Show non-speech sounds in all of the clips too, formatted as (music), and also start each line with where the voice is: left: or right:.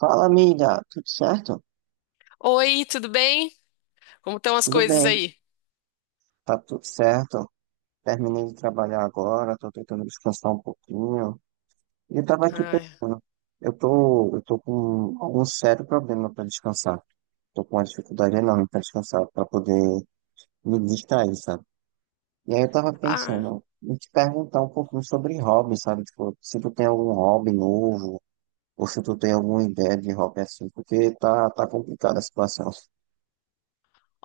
right: Fala, amiga, tudo certo?
left: Oi, tudo bem? Como estão as
right: Tudo
left: coisas
right: bem,
left: aí?
right: tá tudo certo. Terminei de trabalhar agora, tô tentando descansar um pouquinho. E eu tava aqui
left: Ai,
right: pensando, eu tô com algum sério problema para descansar. Tô com uma dificuldade enorme para descansar, para poder me distrair, sabe? E aí eu tava
left: ah,
right: pensando em te perguntar um pouquinho sobre hobby, sabe? Tipo, se tu tem algum hobby novo, ou se tu tem alguma ideia de hobby assim, porque tá complicada a situação.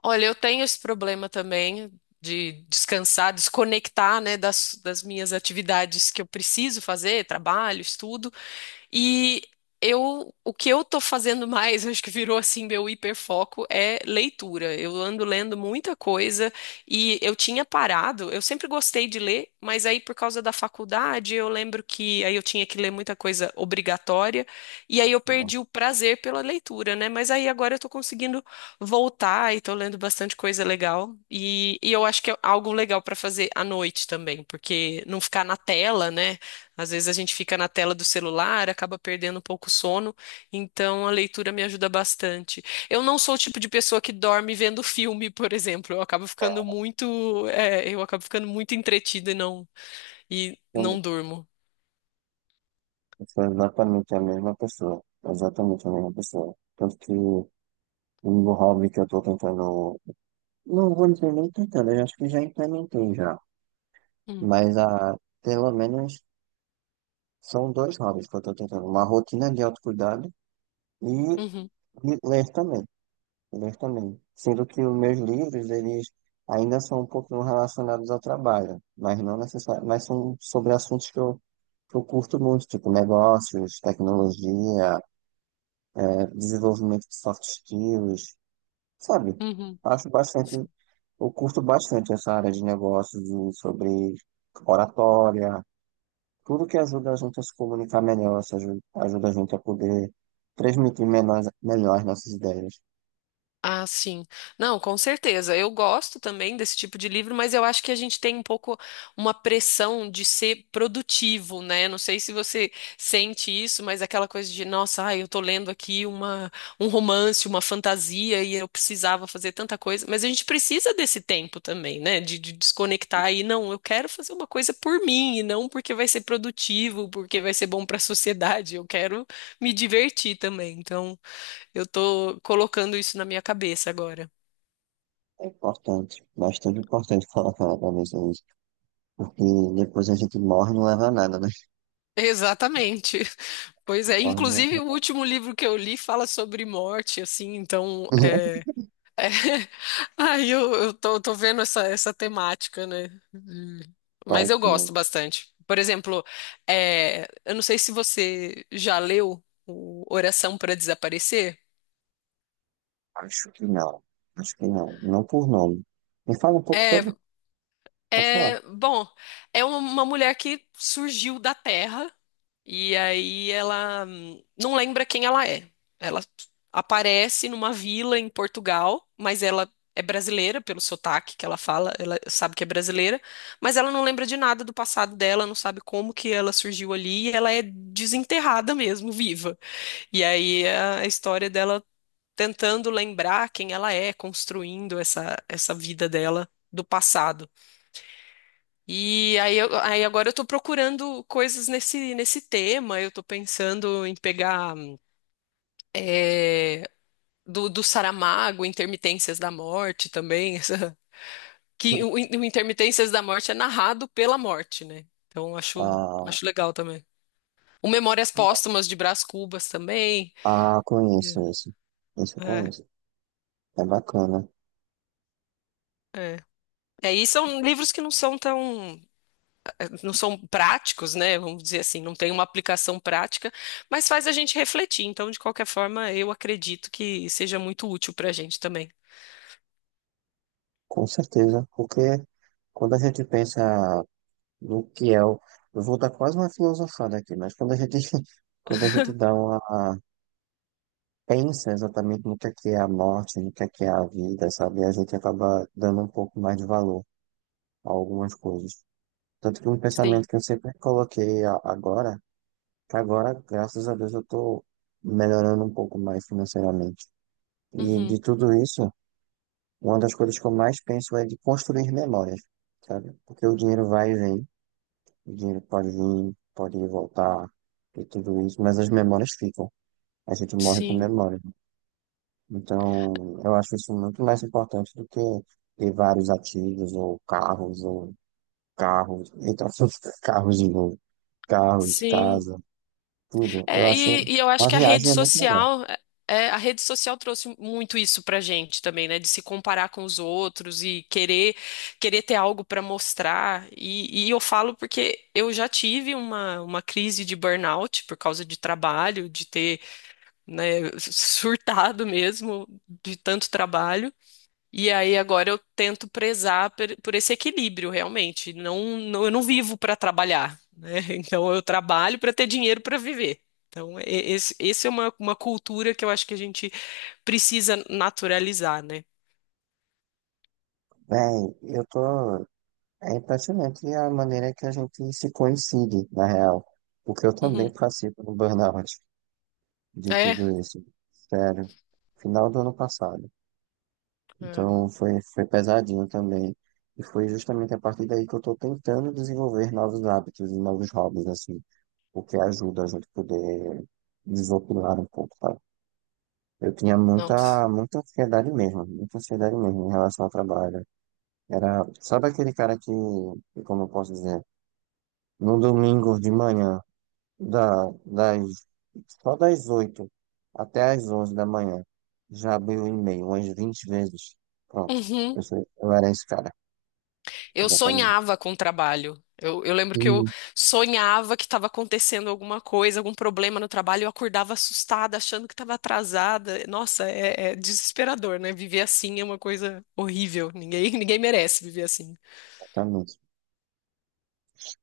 left: olha, eu tenho esse problema também de descansar, desconectar, né, das minhas atividades que eu preciso fazer, trabalho, estudo. E o que eu tô fazendo mais, (laughs) acho que virou assim meu hiperfoco, é leitura. Eu ando lendo muita coisa e eu tinha parado, eu sempre gostei de ler, mas aí por causa da faculdade, eu lembro que aí eu tinha que ler muita coisa obrigatória e aí eu perdi o prazer pela leitura, né? Mas aí agora eu tô conseguindo voltar e tô lendo bastante coisa legal e eu acho que é algo legal pra fazer à noite também, porque não ficar na tela, né? Às vezes a gente fica na tela do celular, acaba perdendo um pouco o sono, então a leitura me ajuda bastante. Eu não sou o tipo de pessoa que dorme vendo filme, por exemplo. Eu acabo ficando muito, eu acabo ficando muito entretida e e
right: Não.
left: não durmo.
right: Eu sou exatamente a mesma pessoa. Exatamente a mesma pessoa. Tanto que o meu hobby que eu tô tentando. Não vou dizer nem tentando, eu acho que já implementei já.
left: Hum,
right: Mas ah, pelo menos são dois hobbies que eu tô tentando. Uma rotina de autocuidado e
left: uhum,
right: de ler também. Ler também. Sendo que os meus livros, eles ainda são um pouquinho relacionados ao trabalho, mas não necessariamente, mas são sobre assuntos que eu curto muito, tipo negócios, tecnologia, desenvolvimento de soft skills, sabe?
left: uhum.
right: Acho bastante, eu curto bastante essa área de negócios, sobre oratória, tudo que ajuda a gente a se comunicar melhor, se aju- ajuda a gente a poder transmitir melhor as nossas ideias.
left: Ah, sim. Não, com certeza. Eu gosto também desse tipo de livro, mas eu acho que a gente tem um pouco uma pressão de ser produtivo, né? Não sei se você sente isso, mas aquela coisa de, nossa, ai, eu tô lendo aqui um romance, uma fantasia e eu precisava fazer tanta coisa. Mas a gente precisa desse tempo também, né? De desconectar e não, eu quero fazer uma coisa por mim e não porque vai ser produtivo, porque vai ser bom para a sociedade. Eu quero me divertir também. Então. Eu tô colocando isso na minha cabeça agora.
right: É importante, bastante importante colocar na cabeça isso, porque depois a gente morre e não leva a nada, né?
left: Exatamente. (laughs) Pois é,
right: Morre e não leva
left: inclusive o
right: a nada.
left: último livro que eu li fala sobre morte, assim, então
right: (laughs)
left: é... (laughs) Aí eu tô vendo essa temática, né? Hum.
right: Vai
left: Mas eu
right: que-
left: gosto bastante. Por exemplo, eu não sei se você já leu o Oração para Desaparecer.
right: Acho que não, acho que não, não por nome. Me fala um pouco
left: É.
right: sobre, pode falar.
left: É, bom, é uma mulher que surgiu da Terra e aí ela não lembra quem ela é. Ela aparece numa vila em Portugal, mas ela é brasileira pelo sotaque que ela fala, ela sabe que é brasileira, mas ela não lembra de nada do passado dela, não sabe como que ela surgiu ali e ela é desenterrada mesmo, viva. E aí é a história dela tentando lembrar quem ela é, construindo essa vida dela do passado. E aí, agora eu tô procurando coisas nesse tema. Eu tô pensando em pegar é, do Saramago, Intermitências da Morte também. (laughs)
right: (laughs)
left: O Intermitências da Morte é narrado pela morte, né? Então
right: Ah,
left: acho legal também. O Memórias Póstumas de Brás Cubas também.
right: ah,
left: É,
right: conheço isso. Isso eu
left: é.
right: conheço. É bacana.
left: É. É, e são livros que não são tão. Não são práticos, né? Vamos dizer assim, não tem uma aplicação prática, mas faz a gente refletir. Então, de qualquer forma, eu acredito que seja muito útil para a gente também.
right: Com certeza. Porque quando a gente pensa no que é o. Eu vou dar quase uma filosofada aqui, mas quando a gente, (laughs) quando a gente dá uma. Pensa exatamente no que é a morte, no que é a vida, sabe? A gente acaba dando um pouco mais de valor, algumas coisas. Tanto que um
left: Sim.
right: pensamento que eu sempre coloquei que agora, graças a Deus, eu estou melhorando um pouco mais financeiramente. E
left: Uhum.
right: de tudo isso, uma das coisas que eu mais penso é de construir memórias, sabe? Porque o dinheiro vai e vem, o dinheiro pode vir, pode ir e voltar, e tudo isso, mas as memórias ficam. A gente morre com
left: Sim.
right: memória. Então, eu acho isso muito mais importante do que ter vários ativos, ou carros, então, (laughs) carros de novo. Carros,
left: Sim.
right: casa, tudo. Eu acho
left: E eu acho
right: uma
left: que a rede
right: viagem é muito melhor.
left: social, a rede social trouxe muito isso pra gente também, né? De se comparar com os outros e querer ter algo para mostrar. E eu falo porque eu já tive uma crise de burnout por causa de trabalho, de ter né, surtado mesmo de tanto trabalho. E aí agora eu tento prezar esse equilíbrio realmente. Não, não, eu não vivo para trabalhar, né? (laughs) Então eu trabalho para ter dinheiro para viver. Então, esse é uma cultura que eu acho que a gente precisa naturalizar, né?
right: Bem, eu tô. É impressionante a maneira que a gente se coincide, na real. Porque eu também
left: Uhum.
right: passei pelo burnout de
left: É.
right: tudo isso. Sério. Final do ano passado.
left: É.
right: Então foi pesadinho também. E foi justamente a partir daí que eu tô tentando desenvolver novos hábitos e novos hobbies, assim. O que ajuda a gente poder desopilar um pouco, tá? Eu tinha
left: Nossa.
right: muita, muita ansiedade mesmo em relação ao trabalho. Era, sabe aquele cara que, como eu posso dizer, no domingo de manhã, das só das 8 até as 11 da manhã, já abriu o e-mail umas 20 vezes. Pronto,
left: Uhum.
right: eu era esse cara,
left: Eu
right: exatamente.
left: sonhava com o trabalho. Eu lembro que eu
right: Sim,
left: sonhava que estava acontecendo alguma coisa, algum problema no trabalho, eu acordava assustada, achando que estava atrasada. Nossa, é desesperador, né? Viver assim é uma coisa horrível. Ninguém, (laughs) ninguém merece viver assim.
right: exatamente.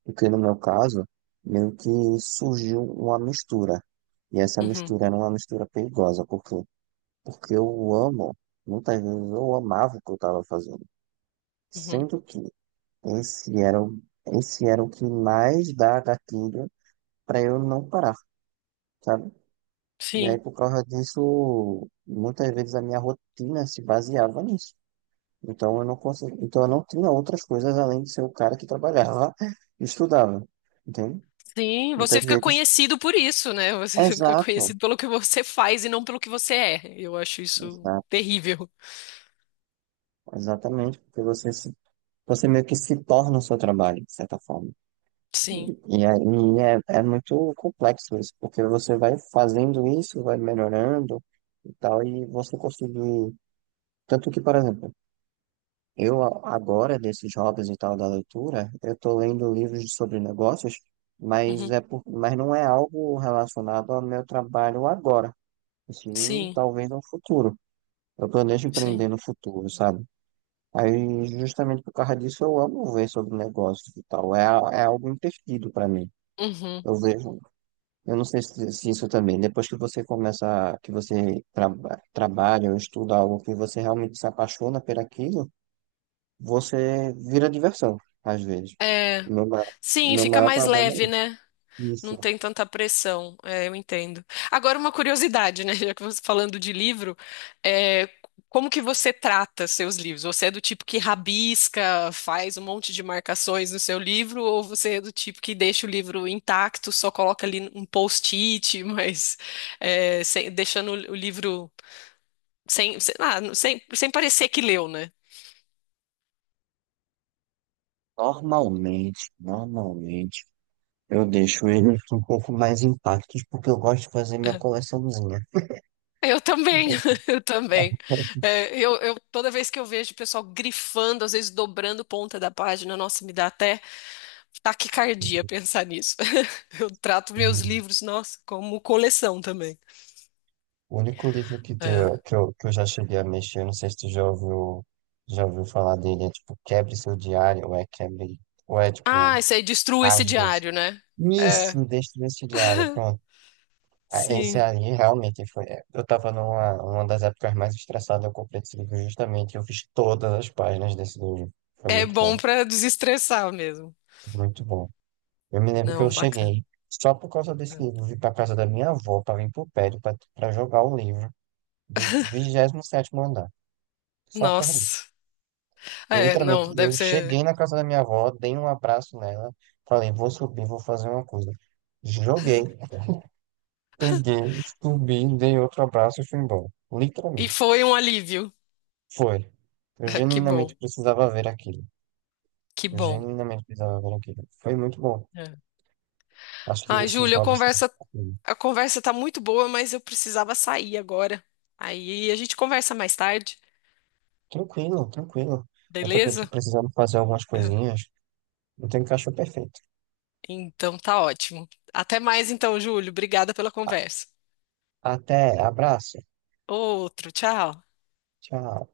right: Porque no meu caso, meio que surgiu uma mistura. E essa
left: Uhum,
right: mistura era uma mistura perigosa, porque eu amo, muitas vezes eu amava o que eu estava fazendo.
left: uhum.
right: Sendo que esse era o, esse era o que mais dá gatilho para eu não parar, sabe? E aí,
left: Sim,
right: por causa disso, muitas vezes a minha rotina se baseava nisso. Então eu não consegui, então eu não tinha outras coisas além de ser o cara que trabalhava (laughs) e estudava, entende?
left: sim.
right: Muitas
left: Você fica
right: vezes,
left: conhecido por isso, né? Você (laughs) fica
right: exato,
left: conhecido pelo que você faz e não pelo que você é. Eu acho isso
right: exato,
left: terrível.
right: exatamente, porque você meio que se torna o seu trabalho, de certa forma.
left: Sim,
right: E aí é muito complexo isso, porque você vai fazendo isso, vai melhorando e tal, e você conseguir. Tanto que, por exemplo, eu agora, desses hobbies e tal da leitura, eu tô lendo livros sobre negócios,
left: uhum,
right: mas não é algo relacionado ao meu trabalho agora, sim,
left: sim,
right: talvez no futuro. Eu planejo
left: sim.
right: empreender no futuro, sabe? Aí, justamente por causa disso, eu amo ver sobre negócios e tal, é algo imperdido para mim.
left: Uhum.
right: Eu vejo Eu não sei se isso também. Depois que você começa, que você trabalha ou estuda algo que você realmente se apaixona por aquilo, você vira diversão, às vezes.
left: É,
right: O meu, ma- o
left: sim,
right: meu
left: fica
right: maior
left: mais
right: problema é
left: leve,
right: isso.
left: né? Não
right: Isso.
left: tem tanta pressão, eu entendo. Agora, uma curiosidade, né? (laughs) Já que você tá falando de livro, é, como que você trata seus livros? Você é do tipo que rabisca, faz um monte de marcações no seu livro, ou você é do tipo que deixa o livro intacto, só coloca ali um post-it, (laughs) mas deixando o livro sem, sem, sem parecer que leu, né?
right: Normalmente, eu deixo ele (laughs) um pouco mais intactos porque eu gosto de fazer minha coleçãozinha.
left: Eu também, (laughs) eu também. Toda vez que eu vejo o pessoal grifando, às vezes dobrando ponta da página, nossa, me dá até taquicardia pensar nisso. (laughs) Eu trato meus
right: Hum.
left: livros, nossa, como coleção também.
right: O único livro que,
left: É.
right: deu, que, eu, que eu já cheguei a mexer, não sei se tu já ouviu, falar dele, é tipo Quebre Seu Diário, ou é Quebre, ou é
left: Ah,
right: tipo.
left: isso aí destrua esse
right: Às vezes.
left: diário, né? É,
right: Isso, deste vestiário, pronto. Ah, esse
left: sim.
right: ali realmente foi. Eu tava numa uma das épocas mais estressadas, eu comprei esse livro justamente. Eu fiz todas as páginas desse livro. Foi
left: É
right: muito
left: bom
right: bom,
left: pra desestressar mesmo.
right: muito bom. Eu me lembro que eu
left: Não, bacana.
right: cheguei, só por causa desse livro,
left: É.
right: vim pra casa da minha avó, pra vir pro prédio, pra jogar o livro do 27º andar. Só por causa disso.
left: Nossa.
right: Eu,
left: É,
right: literalmente,
left: não,
right: eu
left: deve ser.
right: cheguei na casa da minha avó, dei um abraço nela, falei, vou subir, vou fazer uma coisa. Joguei. Peguei, subi, dei outro abraço e fui embora.
left: E
right: Literalmente.
left: foi um alívio.
right: Foi. Eu
left: (laughs) Que
right: genuinamente
left: bom,
right: precisava ver aquilo.
left: que
right: Eu
left: bom.
right: genuinamente precisava ver aquilo. Foi muito bom.
left: É.
right: Acho que
left: Ai,
right: esses
left: Júlia, a
right: hobbies são
left: conversa
right: tranquilos.
left: a conversa tá muito boa, mas eu precisava sair agora. Aí a gente conversa mais tarde,
right: Tranquilo, tranquilo. Eu também tô
left: beleza?
right: precisando fazer algumas coisinhas. Não tenho cachorro perfeito.
left: Então tá ótimo. Até mais então, Júlio. Obrigada pela conversa.
right: Até, abraço.
left: Outro, tchau.
right: Tchau.